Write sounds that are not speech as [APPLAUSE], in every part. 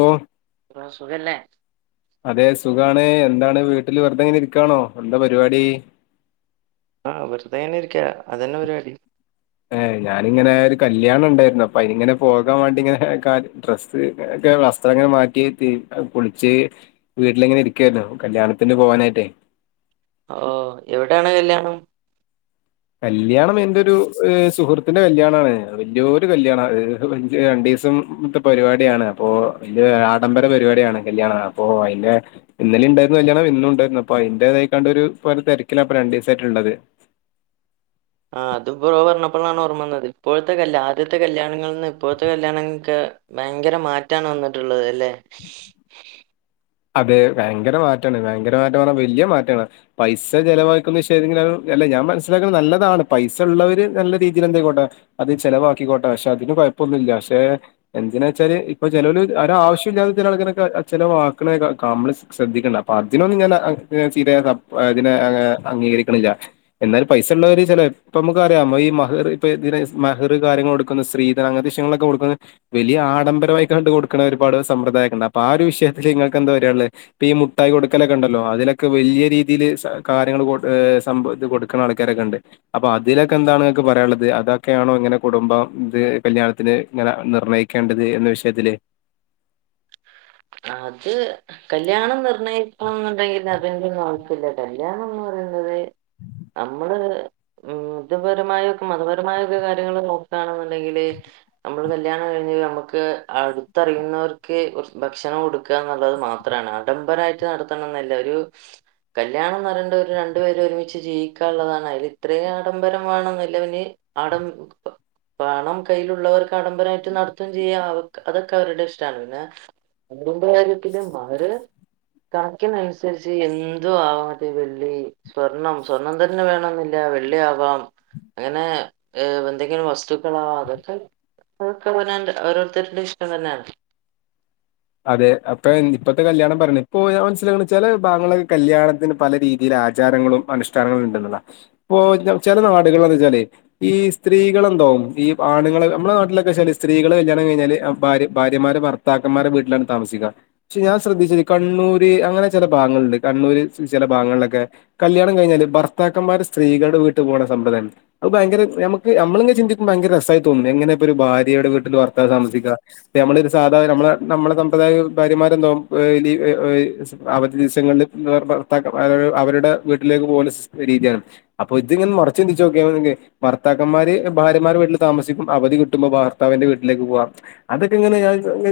ഓല [UNINTELLIGIBLE] [INAUDIBLE] [UNINTELLIGIBLE] സുഖല്ലേ. അതെ സുഖാണ്. എന്താണ് വീട്ടിൽ വെറുതെ ഇങ്ങനെ ഇരിക്കായാണോ. എന്താ പരിപാടി. ആ, വെറുതെ തന്നെ ഇരിക്ക. അതന്നെ പരിപാടി. ഏ, ഞാനങ്ങനെ ഒരു കല്യാണം ഉണ്ടായിരുന്നു. അപ്പോ ആയിനിങ്ങനെ പോകാൻ വേണ്ടി ഇങ്ങനെഡ്രസ് ഒക്കെ വസ്ത്രങ്ങൾ മാറ്റിയിട്ട് കുളിച്ച് വീട്ടിലിങ്ങനെ ഇരിക്കയിരുന്നു കല്യാണത്തിന് പോകാനായിട്ടേ ഓ, എവിടെയാണ് കല്യാണം? കല്യാണം എന്റെ ഒരു സുഹൃത്തിന്റെ കല്യാണണ് ആ, വലിയൊ ഒരു കല്യാണം. രണ്ടു ദിവസം രണ്ടീസത്തെ പരിപാടിയാണ്. അപ്പോ ആഡംബര പരിപാടിയാണ്. കല്യാണ ണ് അപ്പോഅതിന്റെ ഇന്നലെയും ഉണ്ടായിരുന്നു കല്യാണം. ഇന്നും ഉണ്ടായിരുന്നു. അപ്പോ അതിന്റേതായിക്കാണ്ട് ഒരു തിരക്കില അപ്പോ രണ്ട് ദിവസആയിട്ടുള്ളത്. ആ, അത് ബ്റോ പറഞ്ഞപ്പോഴാണ് ഓർമ്മ വന്നത്. ഇപ്പോഴത്തെആദ്യത്തെ കല്യാണങ്ങളിൽ നിന്ന് ഇപ്പോഴത്തെ കല്യാണങ്ങൾക്ക് ഭയങ്കര മാറ്റാണ് വന്നിട്ടുള്ളത് അല്ലെ. അതെ ഭയങ്കര മാറ്റമാണ്. ഭയങ്കര മാറ്റം പറഞ്ഞാ വലിയ മാറ്റമാണ്. പൈസ ചിലവാക്കുന്ന വിഷയത്തിൽ അല്ല ഞാൻ മനസ്സിലാക്കുന്നത് നല്ലതാണ്. പൈസ ഉള്ളവര് നല്ല രീതിയിൽ എന്തക്കോട്ടെ അത് ചെലവാക്കിക്കോട്ടെ, പക്ഷേ അതിന് കുഴപ്പൊന്നുമില്ല പക്ഷേ എന്തിനാ വെച്ചാല് ഇപ്പ ചിലര് ഒരു ആവശ്യവും ഇല്ലാതെ എന്തിനാ ചിലവ നമ്മൾ ശ്രദ്ധിക്കണ്ടെ അപ്പോ അതിനൊന്നും ഞാൻ [UNINTELLIGIBLE] അംഗീകരിക്കണില്ല. എന്നാലും പൈസ ഉള്ളവര് ചില ഇപ്പോ നമുക്ക് അറിയാം. ഈ മെഹർ കാര്യങ്ങള് കൊടുക്കുന്ന സ്ത്രീ അങ്ങനെത്തെ വിഷയ ങ്ങളൊക്കെ കൊടുക്കുന്നത് വലിയ ആഡംബരമായി കണ്ട് കൊടുക്കുന്ന ഒരുപാട് സമ്പ്രദായം ഒക്കെ ഉണ്ട്. അപ്പോ ആ, ഒരു വിഷയം നിങ്ങൾ ക്കെന്താ പറയാനുള്ളത്. ഇപ്പോ ഈ മുട്ടായി കൊടുക്കലൊക്കെ ഉണ്ടല്ലോ അതിലൊക്കെ വലിയ രീതിയിൽ കാര്യങ്ങൾ സംഭവകൊടുക്ക കൊടുക്കണ ആൾാരൊക്ക ഉണ്ട്. അപ്പോ അതിലൊക്കെ എന്താണ് ഇങ്ങക്ക് പറയാനുള്ളത് അതൊക്കെയാണോ ഇങ്ങനെ കുടുംബം കല്യാണത്തിന് ഇങ്ങനെ നിർണ്ണയിക്ക വക്കേണ്ടത് എന്ന വിഷയത്തില്. അത്. കല്യാണം നിർണ്ണയിക്കണം എന്നുണ്ടെങ്കിൽ അതിന്റെ ഒന്നും ആവശ്യമില്ല. കല്യാണം എന്നുള്ളത് നമ്മൾ ഉം. മതപരമായക്കെ മതപരമായൊക്കെ കാര്യങ്ങളൾ നോക്കുകയാണെന്നുണ്ടെങ്കില് നമ്മൾ കല്യാണം കഴിഞ്ഞ നമുക്ക് അടുത്തറിയുന്നവർക്കെ ഭക്ഷണം കൊടുക്കാ എന്നുള്ളത് മാത്രാണ്. ആഡംബരായിട്ട് നടത്തണംന്ന്ല്ല. ഒരു കല്യാണം ന്ന് പറയണ്ട് ഒരു രണ്ടു പേര് ഒരുമിച്ച് ജീവിക്കാള്ളതാണ്. അതിൽ ഇത്രയും ആഡംബരം വേണംന്നില്ല. ഞ് ആഡം പ പണം കയ്യിലുള്ളവർക്ക് ആഡംബരായിട്ട് നടത്തും ചെയ്യാ. അവക് അതൊക്കെ അവരുടെ ഇഷ്ടാണ്. പിന്നെ മഹറിൻ്റെ കാര്യത്തിലും അവര് കണക്കിനനുസരിച്ച് എന്തു ആവാ. അത് വെള്ളി സ്വർണം സ്വർണം തന്നെ വേണംന്നില്ല വെള്ളിയാവാം. അങ്ങനെ ഏഹ് എന്തെങ്കിലും വസ്തുക്കളാവാ. അതൊക്കെ അതൊക്കവനാൻ്റെ ഓരോരുത്തരുടെ ഇഷ്ടം തന്നാണ്. അതെ. അപ്പ ഞാൻ ഇപ്പത്തെ കല്യാണം പറിണ്. ഇപ്പൊ ഞാൻ മൻസ്സിലായോ ഇങ്ങള് ചെല ഭാഗങ്ങളൊക്കെ കല്യാണത്തിന് പല രീതിയിൽ ആചാരങ്ങളും അനുഷ്ഠാനങ്ങൾ ഉണ്ട് ന്ന്ള്ളാ. ഇപ്പൊ ചില നാടുകൾ എന്താച്ചാലേ ഈ സ്ത്രീകളെന്താവും ഈ ആണുങ്ങൾ നമ്മുടെ നാട്ടിലൊക്കെ വെച്ചാല് സ്ത്രീകള് കല്യാണം കഴിഞ്ഞാല് ഭാര്യ ഭാര്യമാര് ഭർ ത്താക്കന്മാരെ വീട്ടിലാണ് താമസിക്കാ. പക്ഷെ ഞാൻ ശ്രദ്ധിച്ചത് കണ്ണൂര് അങ്ങനെ ചെല ഭാഗങ്ങള്ണ്ട്. കണ്ണൂര് ചെല ഭാഗങ്ങളിലൊക്കെ കല്യാണം കഴിഞ്ഞാല് ഭർത്താക്കന്മാര് സ്ത്രീകൾടെ വീട്ട് പോണ സമ്പ്രദായണ്ട്. അത് ഭയങ്കര നമുക്ക് നമ്മള്ങ്ങനെ ചിന്തിക്കുമ്പോ ഭയങ്കര രസായി തോന്നും. എങ്ങനെ ഇപ്പൊ ഒരു ഭാര്യയുടെ വീട്ടില് ഭർത്താവ് താസിക്കാ. ഇപ്പ നമ്മളൊരു സാധാ നമ്മളെ നമ്മളെ സമ്പ്രദായകം ഭാര്യമാരെന്താവും ഏഹ് ലി എഹ് എഹ് സ് അവധി ദിവസങ്ങൾല് ഭർ ഭർ ത്താക്കമാര് അവരുടെ വീട്ടിലേക്ക് പോവല് സിസ് രീതിയാണ് ക അപ്പൊ ഇതിങ്ങനെ മറിച്ച് ചിന്തിച്ചോക്ക്യാണെങ്കി ഭർത്താക്കന്മാര് ഭാര്യമാരെ വീട്ടിൽ താമസിക്കും. അവധി കിട്ടുമ്പം ഭാർത്താവിന്റെ വീട്ടിലേക്ക് പോവാം. അതൊക്കെ ങ്ങനെ ഞാ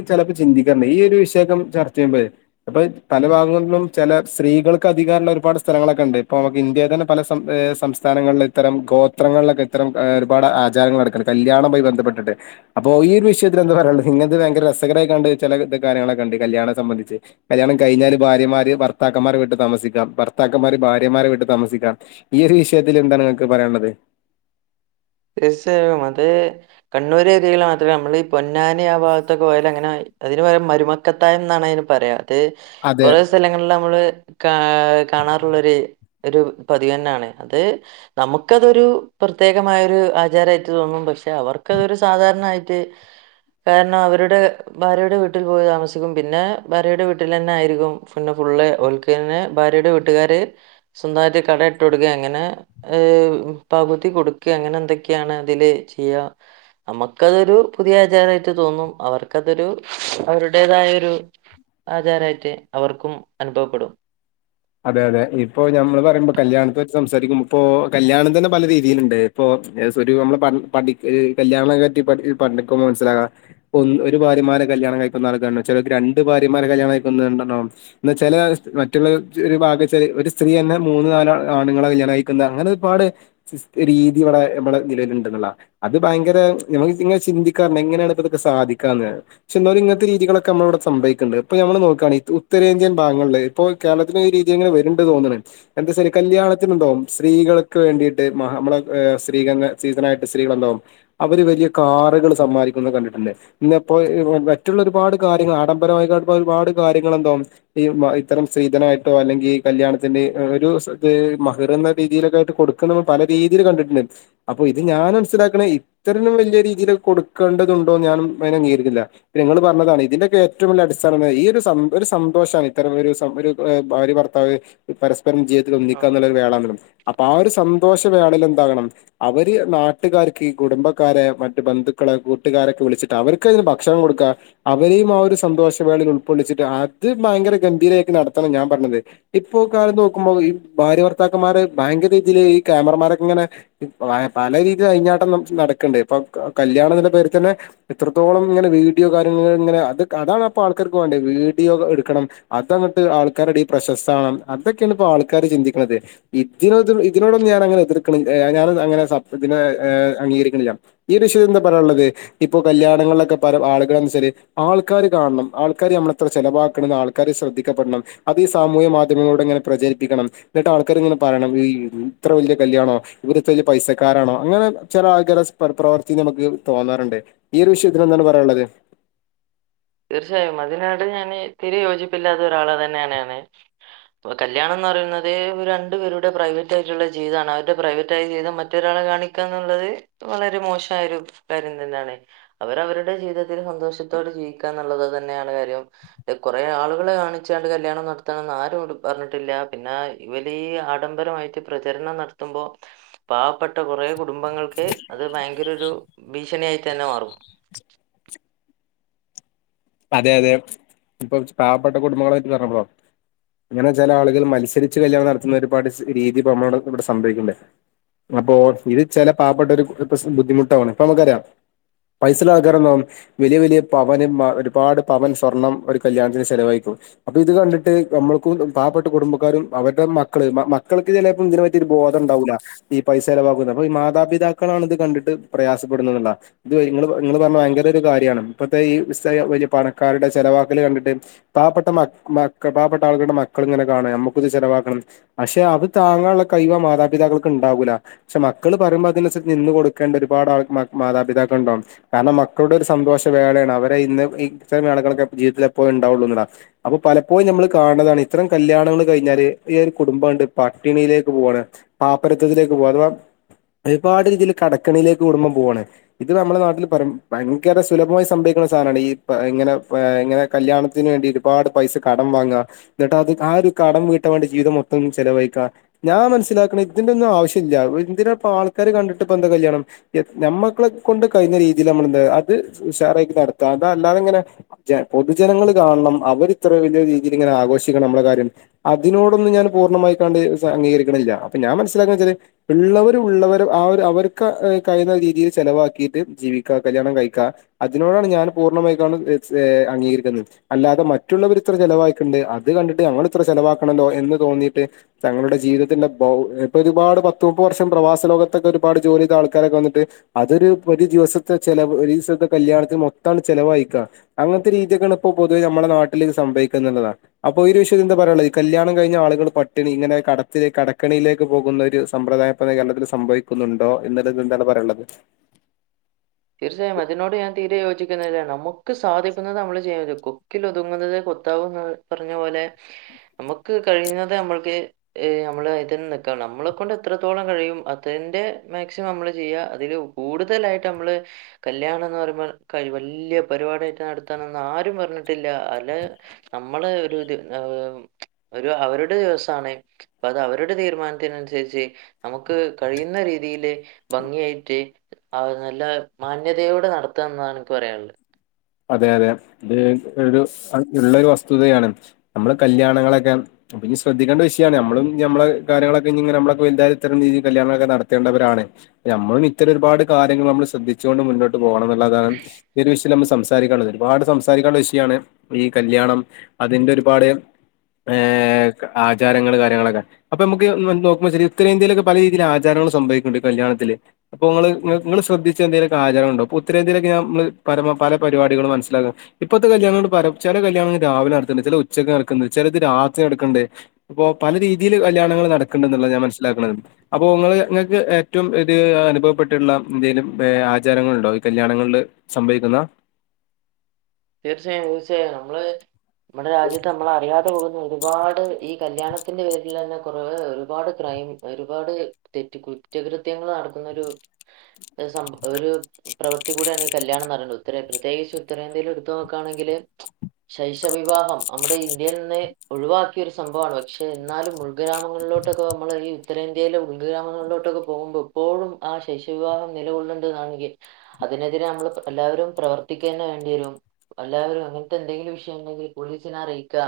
ചെലേപ്പ ചിന്തിക്കാർണ്ട് ഈ ഒരു വിഷയൊക്കം ചർച്ച ചെയ്യുമ്പേ അപ്പ യി പല ഭാഗങ്ങളിലും ചെല സ്ത്രീകൾക്ക് അധികാരള്ള ഒരുപാട് സ്ഥലങ്ങളൊക്കെണ്ട്. ഇപ്പൊ നമുക്ക് ഇന്ത്യേതന്നെ പല സം സംസ്ഥാനങ്ങളിൽ ഇത്തരം ഗോത്രങ്ങളിലൊക്കെ ഇത്തരം ഒരുപാട് ആചാരങ്ങൾ നടക്ക്ണ്ട്. കല്യാണമായി ബന്ധപ്പെട്ടിട്ട്. അപ്പൊ ഈയൊരു വിഷയത്തിൽ എന്താ പറയാള്ളത്? ഇങ്ങൻത്തെ ഭയങ്കര രസകരായികാണ്ട് ചെല ത് കാര്യങ്ങളൊക്കെണ്ട് കല്യാണം സംബന്ധിച്ച്. കല്യാണം കഴിഞ്ഞാല് ഭാര്യമാര് ഭർത്താക്കന്മാരെ വീട്ട് താമസിക്കാ. ഭർത്താക്കന്മാര് ഭാര്യമാരെ വീട്ട് താമസിക്കാം. ഈ ഒരു വിഷയത്തിൽ എന്താണ് ഇങ്ങക്ക് പറയാൻള്ളത്? തീർച്ചയായും അത് കണ്ണൂർ ഏരിയേല് മാത്രല്ല. നമ്മൾ ഈ പൊന്നാനി ആ ഭാഗത്തൊക്കെ പോയാല് അങ്ങനായി അതിന് പറയാ മരുമക്കത്തായം ന്നാണ് അയ്ന് പറയാ. അത് അതെ കൊറേ സലങ്ങൾല് നമ്മള്, കാ കാണാറുള്ളൊരു ഒരു പതിവന്നാണ്. അത്, നമുക്കതൊരു പ്രത്യേകമായൊ രു ആചാരായിട്ട് തോന്നും. പക്ഷെ അവർക്കതൊരു സാധാരണായിട്ട് കാരണം അവരുടെ. ഭാര്യയുടെ വീട്ടിൽ പോയി താമസിക്കും. പിന്നെ ഭാര്യയുടെ വീട്ടിലെന്നെ ആയിരിക്കും പിന്നെ ഫുള്ള് ഓൽക്. പിന്നെ ഭാര്യയുടെ വീട്ടുകാര്, സ്വന്തായിട്ട് കട ഇട്ടൊടുക്കേ അങ്ങനെ ഏഹ് പകുതി കൊടുക് കേ അങ്ങനെന്തൊക്കെയാണ് അതില് ചെയ്യാ. നമുക്കതൊരു പുതിയ ആചാരായിട്ട് തോന്നും. അവർക്കതൊരു അവരുടേതായൊരു ആചാരായിട്ട് അവർക്കും അനുഭവപ്പെടൂ. അതെ അതെ. ഇപ്പോ ഞമ്മള് പറയുമ്പോ കല്യാണത്തെ പറ്റി സംസാരിക്കുമ്പോ പ്പോ കല്യാണം തന്നെ പല രീതിയില്ണ്ട്. ഇപ്പൊ ഏസ് ഒരു നമ്മള് പഠ് പഠി കല്യാണം കാര്‌യത്തി പഠി പണ്ടിക്കുമ്പോ മൻസ്സിലാകാ. ഇപ്പൊന്ന് ഒരു ഭാര്യമാരെ കല്യാണം കഴിക്കുന്ന ആൾക്കാരുണ്ടാവും ചെലോർക് രണ്ട് ഭാര്യമാരെ കല്യാണം കഴിക്കുന്നുണ്ടണ്ടാവും. ന്നാ ചെലെ മറ്റുള്ളത് ര് ഒരു ഭാഗേച്ചാല് ഒരു സ്ത്രീയെന്നെ മൂന്ന് നാല് ആണുങ്ങളെ കല്യാണം കയിക്കുന്ന അങ്ങനെ ഒരുപാട്. സിസ് രീതി വടെ നമ്മളെ നിലവില്ണ്ട്ന്ന്ള്ളതാ. അത് ഭയങ്കര ഞമക്ക് ങ്ങനെ ചിന്തിക്കാറ്ണ്ട് എങ്ങനേണ് പ്പ തൊക്കെ സാധിക്കാന്ന്. പക്ഷെ ന്നാലും ഇങ്ങൻത്തെ രീതികളൊക്കെ നമ്മളെവിടെ സംഭവിക്ക്ണ്ട്. പ്പൊ ഞമ്മൾ നോക്കാണ്. ഈ ഉത്തരേന്ത്യൻ ഭാഗങ്ങളില്, ഇപ്പോ കേരള ല് രീതിങ്ങനെ വര്ണ്ട് തോന്ന്ണ്. എന്താ സിരി കല്യാണത്തിനുണ്ടാവും സ്രീകൾക്ക് വേണ്ടിട്ട് മഹ നമ്മള ഏഹ് സ്വീകംഗ സീസണായിട്ട് സ്ത്രീകളെന്താവും. അവര് വലിയ കാറുകൾ സമ്മാനിക്കുന്നെ കണ്ടിട്ടില്ലേ? ഇന്നപ്പോന്താ മറ്റുള്ള ഒരുപാട് കാര്യങ്ങള് ആഡംബരമായിക്കാട് ഒരുപാട് കാര്യങ്ങളെന്താവും. ഈ മ ഇത്തരം സ്രീധനായി ട്ടോ അല്ലെങ്കി കല്യാണത്തിന്റെ ഒരുസത്തെ മഹറെന്ന രീതിയിലൊക്കെയിട്ട് കൊടുക്കുന്നമ്മ പല രീതിൽ കണ്ടിട്ടുണ്ട്. അപ്പൊ ഇത് ഞാനസ്സിലാക്കണ ഇത്രന്നും വല്യ രീതില് കൊടുക്കേണ്ടതുണ്ടോ ഞാനും അയിനംഗീകരിക്കില്ല. നിങ്ങള് പറഞ്ഞതാണ് ഇതിന്റെക്കെ ഏറ്റവു വലിയ അടിസ്ഥാനം ഈ ഒരു സം ഒരു സന്തോഷാണ് ഇത്തരം ഒരു സം ഒരു ഏഹ് ഭര്യഭർത്താവ് പരസ്പരം ജീവിതത്തില് ഒന്നിക്കാ ആഹ് നല്ലൊരു വേളാ നിലും. അപ്പൊ ആ ഒരു സന്തോഷവേളിൽ എന്താകണം? അവര് നാട്ടുകാർക്ക് കുടുംബക്കാരെ മറ്റ് ബന്ധുക്കളെ കൂട്ടുകാരൊക്കെ വിളിച്ചിട്ട് അവർക്ക് അതിന് ഭക്ഷണം കൊടുക്ക അവരെയും ആ ഒരു സന്തോഷവേളയിൽ ഉൾക്കൊള്ളിച്ചിട്ട് അത് ഭയങ്കര ഗംഭീരായിക്ക് നടത്തണം ഞാൻ. പറഞ്ഞത് ഇപ്പോ കാലം നോക്കുമ്പോ ഈ ഭാര്യഭർത്താക്കന്മാരെ ഭയങ്കരീതിയില് ഈ ക്യാമറമാരങ്ങനെ ഇ പല രീതി അയിഞ്ഞാട്ടം നടക്കണ്ട് ഇപ്പൊ കല്യാണത്തിന്റെ പേര് തന്നെ. എത്രത്തോളം ങ്ങനെ വീഡിയോ കാര്യങ്ങള് ഇങ്ങനെ അത് അതാണ് അപ്പ ആൾക്കാർക്ക് വേണ്ടത് വീഡിയോ എടുക്കണം. അതങ്ങട്ട് ആൾക്കാരെടീ പ്രശസ്താവാനം അതൊക്കേണ് പ്പോ ആൾക്കാര് ചിന്തിക്കണത് ഇതിനോ ഇതിനോടൊന്നും ഞാനങ്ങനെ എതിർക്കണ ഞാന അങ്ങനെ സപ് ഇതിനെ ഏഹ് അംഗീകരിക്കനില്ല ഈ വിഷയ എന്താ പറയാള്ളത്. ഇപ്പൊ കല്യാണങ്ങളിലൊക്കെ പല ആളുകളൾനുസരി ആൾക്കാര് കാണണം. ആൾക്കാര് നമ്മളെത്ര ചെലവാക്കണന്നാൾക്കാര് ശ്രദ്ധിക്കപ്പെടണം. അത് ഈ സാമൂഹ്യ മാധ്യമങ്ങലൂടങ്ങനെ പ്രചരിപ്പിക്കണം. ന്നിട്ട് ആൾക്കാരിങ്ങനെ പറയണം ഈ ഇത്ര വല്യ കല്യാണോ ഇവിടുത്തെല്യ പൈസക്കാരാണോ അങ്ങനെ ചില ആൾക്കാര സ് പ്രവർത്തി നമുക്ക് തോന്നാറുണ്ട്. ഈ ഒരു വിഷയത്തിലെന്താണ് പറയാള്ളത്. തീർച്ചയായും അതിനാട് ഞാന് തീരെ യോജിപ്പില്ലാത്തൊരാള്ന്നേണാണാ ണ് കല്യാണന്ന്റയുന്നത് ഒരു രണ്ടു പേരുടെ പ്രൈവറ്റായിട്ടുള്ള ജീവിതാണ്. അവരുടെ പ്രൈവറ്റായ ജീവിതം മറ്റൊരാളെ കാണി ക്കാന്നുള്ളത് വളരെ മോശയൊരു കാര്യം തന്നെണ്. അവരവരുടെ ജീവിതത്തില് സന്തോഷത്തോടെ ജീവിക്കാ. ന്നുള്ളത് തന്നെയാണ് കാര്യം കൊറെ ആളുകളെ കാണിച്ചാണ്ട് കല്യാണം നടത്തണംന്ന് ആരോടും പറഞ്ഞിട്ടില്ല പിന്നെ ഇവലീ ആഡംബരായിട്ട് പ്രചരണം നടത്തുമ്പോ പാവപ്പെട്ട കുറെ കുടുംബങ്ങൾക്ക് അത് ഭയങ്കര ഒരു ഭീഷണിയായി തന്നെ മാറും അതെ അതെ ഇപ്പൊ പാവപ്പെട്ട കുടുംബങ്ങളായിട്ട് പറഞ്ഞപ്പൊ ഇങ്ങനെ ചെല ആളുകള് മത്സരിച്ച് കല്യാണം നടത്തുന്ന ഒരുപാട് രീതി ഇപ്പമ്മോടെ ഇവിടെ സംഭവിക്ക്ണ്ട് അപ്പൊ ഇത് ചെല പാവപ്പെട്ട ഒരു പ്രസ് ബുദ്ധിമുട്ടാവാണ് ഇപ്പ അമ്മക്കറിയാ പൈസള്ള ആൾക്കാര്ണ്ടാവും വലിയ വലിയ പവന് മാ ഒര് പാട് പവൻ സ്വർണ്ണം ഒരു കല്യാണത്തിന് ചെലവഴിക്കും പ്പ ഇത് കണ്ടിട്ട് നമ്മൾക്കും പാവപ്പെട്ട കുടുംബക്കാരും അവരുടെ മക്കള് മക്കൾക്ക് ചെലേപ്പം ഇതിനെ റ്റി ഒരു ബോധണ്ടാവൂല്ല ഈ പൈസെലവാക്കുന്ന അപ്പ ഇ മാതാപിതാക്കളാണ് ഇത് കണ്ടിട്ട് പ്രയാസപ്പെടുന്നെന്നുള്ള ഇതോയ് ങ്ങള് ങ്ങള് പറഞ്ഞ വയങ്കര ഒരു കാര്യാണ് ഇപ്പത്തെ ഈ ഇസ്സയ വലിയ പണക്കാരുടെ ചെലവാക്കല് കണ്ടിട്ട് പാവപ്പെട്ട മ മക്ക പാവപ്പെട്ട ആളുകളടെ മക്കളിങ്ങനെ കാണ ഞമ്മക്കും ഇത് ചെലവാക്കണംന്ന് പഷെ അത് താങ്ങാനുള്ള കഴിവ് ആ മാതാപിതാക്കൾക്ക്ണ്ടാവൂല ഷെ മക്കള് പറയുമ്പ അതിനസ്ച്ച് നിന്ന് കൊടുക്കേണ്ട ഒരുപാടാള മ മാതാപിതാക്കള്ണ്ടാവും കാരണം മക്കളുടെ ഒരു സന്തോഷം വേറെണ് അവരെ ഇന്ന് ഇത്രയും ആളുകളൊക്കെ ജീവിതത്തി എപ്പോഴും ണ്ടാവുള്ളൂന്ന് ള്ള അപ്പൊ പലപ്പോയും നമ്മള് കാണ്ന്നതാണ് ഇത്രം കല്യാണങ്ങള് കയിഞ്ഞാല് ഈ ഒരു കുടുമ്പാണ്ട് പട്ടിണിയിലേക്ക് പോവാണ് പാപ്പരത്തത്തിലേക്ക് പോവാ അഥവാ ഒരുപാട് രീതില് കടക്കണിയിലേക്ക് കുടുബം പോവാണ് ഇത് നമ്മളെ നാട്ടില് പറിം ഭയങ്കര സുലഭമായി സംഭവിക്കുന്ന സാനാണ് ഈ ഇങ്ങനെ വെ ങ്ങനെ കല്യാണത്തിന് വേണ്ടി ഒരുപാട് പൈസ കടം വാങ്ങ എന്നിട്ട് അത് ആ ഒരു കടം വീട്ടാൻ വേണ്ടി ജീവിതം മൊത്തം ചെലവഴിക്കുക ഞാൻ മനസ്സിലാക്കണ് ഇതിന്റെ ഒന്നും ആവശ്യമില്ല എന്തിനാ ഇപ്പം ആൾക്കാര് കണ്ടിട്ട് ഇപ്പൊ എന്താ കല്യാണം എത് നമ്മക്കളെ കൊണ്ട് കഴിയുന്ന രീതിയില് നമ്മളെന്താ അത് ഉഷാറായിട്ട് നടത്തുക അത് അല്ലാതെങ്ങനെ ജെ പൊതുജനങ്ങള് കാണണം അവരിത്ര വലിയ രീതിയിൽ ഇങ്ങനെ ആഘോഷിക്കണം നമ്മളെ കാര്യം അതിനോടൊന്നും ഞാൻ പൂർണ്ണമായിക്കാണ്ട് സ അംഗീകരിക്കണില്ല അപ്പ ഞാൻ മനസ്സിലാക്കണെ വച്ചാല് ഉള്ളവര് ഉള്ളവര് ആ ഒരു അവർക്ക് കഴിയുന്ന രീതിയില് ചെലവാക്കിയിട്ട് ജീവിക്കുക കല്യാണം കഴിക്കുക അതിനോടാണ് ഞാൻ പൂർണ്ണമായി കാണ്ടും എസ് ഏ അംഗീകരിക്കുന്നത് അല്ലാതെ മറ്റുള്ളവര് ഇത്ര ചെലവാക്കണ്ട് അത് കണ്ടിട്ട് ഞങ്ങള് ഇത്ര ചെലവാക്കണോല്ലോ എന്ന് തോന്നീട്ട് തങ്ങളുടെ ജീവിതത്തിന്റെ പൗ ഇപ്പ ഒരുപാട് പത്ത് മുപ്പത് വർഷം പ്രവാസ ലോകത്തൊക്കെ ഒരുപാട് ജോലി ചെയ്ത ആൾക്കാരൊക്കെ വന്നിട്ട് അതൊരു ഒരു ദിവസത്തെ ചെലവ് ഒരു ദിവസത്തെ കല്യാണത്തിന് മൊത്തം അങ്ങട്ട് ചെലവായിക്കുക അങ്ങത്തെ രീതിയൊക്കെയാണ് ഇപ്പോ പൊതുവെ നമ്മളെ നാട്ടില് സംഭവിക്കും എന്നുള്ളതാണ് അപ്പൊ ഈ ഒരു വിഷയത്തിൽ എന്താ പറയാനുള്ളത് ഈ കല്യാണം കഴിഞ്ഞ ആളുകൾ പട്ടിണി ഇങ്ങനെ കടത്തി കടക്കെണിയിലേക്ക് പോകുന്ന ഒരു സമ്പ്രദായ മൊക്കെ കേരളത്തിൽ സംഭവിക്കുന്നുണ്ടോ എന്നുള്ള എന്താണ് പറയാനുള്ളത് തീർച്ചയായും അതിനോട് ഞാൻ തീരെ യോജിക്കുന്നില്ല നമുക്ക് സാധിക്കുന്നത് നമ്മള് ചെയ്യാൻ പറ്റൂ കൊക്കിലൊതുങ്ങുന്നതെ കൊത്താവൂന്ന് പറഞ്ഞ പോലെ നമുക്ക് കഴിയുന്നതെ നമ്മൾക്ക് ഏയ് നമ്മള് അതിൽ തന്നെ നിക്കയാണ് നമ്മളെക്കൊണ്ട് എത്രത്തോളം കഴിയും അതിന്റെ മാക്സിമം നമ്മള് ചെയ്യാ അതില് കൂടുതലായിട്ട് നമ്മള് കല്യാണം എന്ന് പറയുമ്പോ വല്ല്യ പരിപാടി ആയിട്ട് നടത്താനൊന്നും ആരും പറഞ്ഞിട്ടില്ല അല്ലേ നമ്മള് ഒരു ദി ഏഹ് ഒരു അവരുടെ ദിവസാണ് ഇപ്പ അത് അവരുടെ തീരുമാനത്തിന് അനുസരിച്ച് നമുക്ക് കഴിയുന്ന രീതിയില് ഭംഗിയായിട്ട് അത് നല്ല മാന്യതയോടെ നടത്തുക എന്നതാണ് എനിക്ക് പറയാനുള്ളത് അതെ അതെ ഈ ഇത് ഒരു ഉള്ളൊരു വസ്തുതയാണ് നമ്മള് കല്യാണങ്ങളൊക്കെ പിന്നെ ശ്രദ്ധിക്കേണ്ട വിഷയാണ് നമ്മളും ഞമ്മളെ കാര്യങ്ങളൊക്കെ ഇനി ഇങ്ങനെ നമ്മളൊക്കെ വലുതായാലും ഇത്തരം രീതിൽ കല്യാണങ്ങളൊക്കെ നടത്തേണ്ടവരാണ് നമ്മളും ഇത്തരം ഒരുപാട് കാര്യങ്ങള് നമ്മള് ശ്രദ്ധിച്ചോണ്ട് മുന്നോട്ട് പോകണം എന്നുള്ളതാണ് ഈ ഒരു വിഷൽ ഞമ്മള് സം സംസാരിക്കാള്ളത് ഒരുപാട് സാരിക്കാനുള്ളത് ഒരുപാട് വിഷയമാണ് ഈ കല്യാണം അതിന്റെ ഒരുപാട് ഏഹ്‌ ആചാരങ്ങള് കാര്യങ്ങളൊക്കെ അപ്പൊ നമുക്ക് നോക്കുമ്പ ശരി ഉത്തരേന്ത്യയിലൊക്കെ പല രീതിയില് ആചാരങ്ങളും സംഭവിക്കുന്നുണ്ട് കല്യാണത്തില് അപ്പൊ ഇങ്ങള് ങ്ങ ഇങ്ങള് ശ്രദ്ധിച്ച എന്തേലുമൊക്ക ആചാരങ്ങളുണ്ടോ ഇപ്പോ ഉത്തരേന്ത്യയിലൊക്കെ ആ ങ്ങള് പരമ പല പരിപാടികള് മനസ്സിലാകും ഇപ്പത്തെ കല്യാണങ്ങള് പറെ ചെല കല്യാണങ്ങള് രാവിലെ നടത്തണ്ട് ചെല ഉച്ചക്ക് നടക്കണ്ട് ചെലത് രാത്രി നടക്കണ്ട് ഇപ്പൊ പല രീതിയില് കല്യാണങ്ങള് നടക്കണ്ടെന്നുള്ള ഞാൻ ഉം. മനസ്സിലാക്കണത് അപ്പൊ ഇങ്ങള് ഇങ്ങക്ക് ഏറ്റവും ഒരു അനുഭവപ്പെട്ടിട്ടുള്ള എന്തേലും ആചാരങ്ങളുണ്ടോ ഈ കല്യാണങ്ങളില് സംഭവിക്കുന്ന തീർച്ചയായും തീർച്ചയായും നമ്മള് നമ്മടെ രാജ്യത്ത് നമ്മള് അറിയാതെ പോകുന്ന ഒരുപാട് ഈ കല്യാണ ത്തിന്റെ പേരിലന്നെ കുറേ ഒരുപാട് ക്രൈം ഒരുപാട് തെറ്റ് കുറ്റകൃത്യങ്ങള് നടക്കുന്നൊരു ഒരു സം ഒരു പ്രവൃത്തി കൂടിയാണ് ഈ കല്യാണം എന്ന് പറയേണത് ഉത്തരേ പ്രത്യേകിച്ച് ഉത്തരേന്ത്യയില് ഒത്ത് നോക്കാണെങ്കില് ശൈശവിവാഹം നമ്മുടെ ഇന്ത്യയിൽ നിന്ന് ഒഴിവാക്കിയൊരു സംഭവാണ് പക്ഷെ എന്നാലും ഉൾ ഉൾഗ്രാമങ്ങളിലോട്ടൊക്കെ നമ്മള് ഈ ഉത്തരേന്ത്യയിലെ ഉൾഗ്രാമങ്ങളിലോട്ടൊക്കെ പോകുമ്പോ എപ്പോഴും ആഹ് ശൈശവവിവാഹം നിലകൊള്ളണ്ടതാണെങ്കിൽ അതിനെതിരെ നമ്മള് എല്ലാവരും പ്രവർത്തിക്ക തന്നെ വേണ്ടി വരും. എല്ലാവരും അങ്ങനത്തെ എന്തെങ്കിലും വിഷയം ഉണ്ടെങ്കിൽ പോലീസിനെ അറിയിക്കുക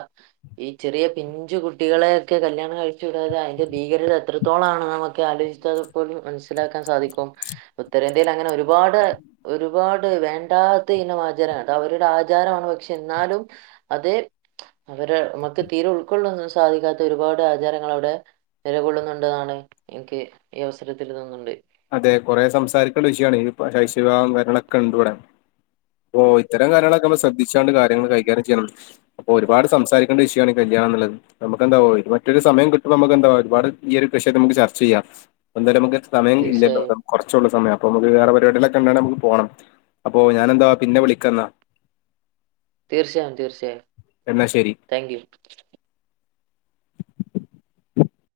ഈ ചെറിയ പിഞ്ചു കുട്ടികളെയൊക്കെ കല്യാണം കഴിച്ചു വിടാതെ അതിന്റെ ഭീകരത എത്രത്തോളാണ് നമുക്ക് ആലോചി [UNINTELLIGIBLE] മനസ്സിലാക്കാൻ സാധിക്കും. ഉത്തരേന്ത്യയിലങ്ങനെ ഒരുപാട് ഒരുപാട് വേണ്ടാത്ത ഇനം ആചാര അതവരുടെ ആചാരമാണ്. പക്ഷെ ഇന്നാലും അതേ- അവര് മ്മക്ക് തീരെ ഉൾക്കൊള്ളും സാധിക്കാത്ത ഒരുപാട് ആചാരങ്ങൾ അവ്ടെ നിലകൊള്ളുന്നുണ്ട്ന്നാണ് ഇൻക്ക് ഈ അവസരത്തില് തോന്നുണ്ട്. അതെ കൊറെ സംസാരിക്കണ്ടവിഷയമാണ്, ഈ ശൈശവിവാഹം കാര്യങ്ങളൊക്കെ ണ്ട്വ്ടെ. ഓഹ്! ഇത്തരം കാര്യങ്ങളൊക്കെ മ്മള് ശ്രദ്ധിച്ചാണ്ട് കാര്യങ്ങള് കൈകാര്യം ചെയ്യണം, അപ്പൊരുപാട് സംസാരിക്ക ണ്ടഷയാണ്, കല്യാണംന്ന്ള്ളത്. നമ്മക്കെന്താവോ, മറ്റൊരു സമയം കിട്ടുമ്പോ നമ്മക്കെന്താ ഒരുപാട് ഈ ഒരു വെഷയംമ്മക്ക് ചർച്ചെയ്യാ. ഒന്നരമ്മക്ക്‌ സമയം ഇല്ലല്ലോ! തീർച്ചയായും. കുറച്ചൊള്ളു സമയം അപ്പമ്മക്ക് വേറെ പരിപാടിയാളൊക്കെണ്ടാണെങ്കി പോണം അപ്പോ ഞാനെന്താ പിന്നെ വിളിക്കന്നാ. തീർച്ചയായും! തീർച്ചയായും! എന്നാശെരി. Thank U.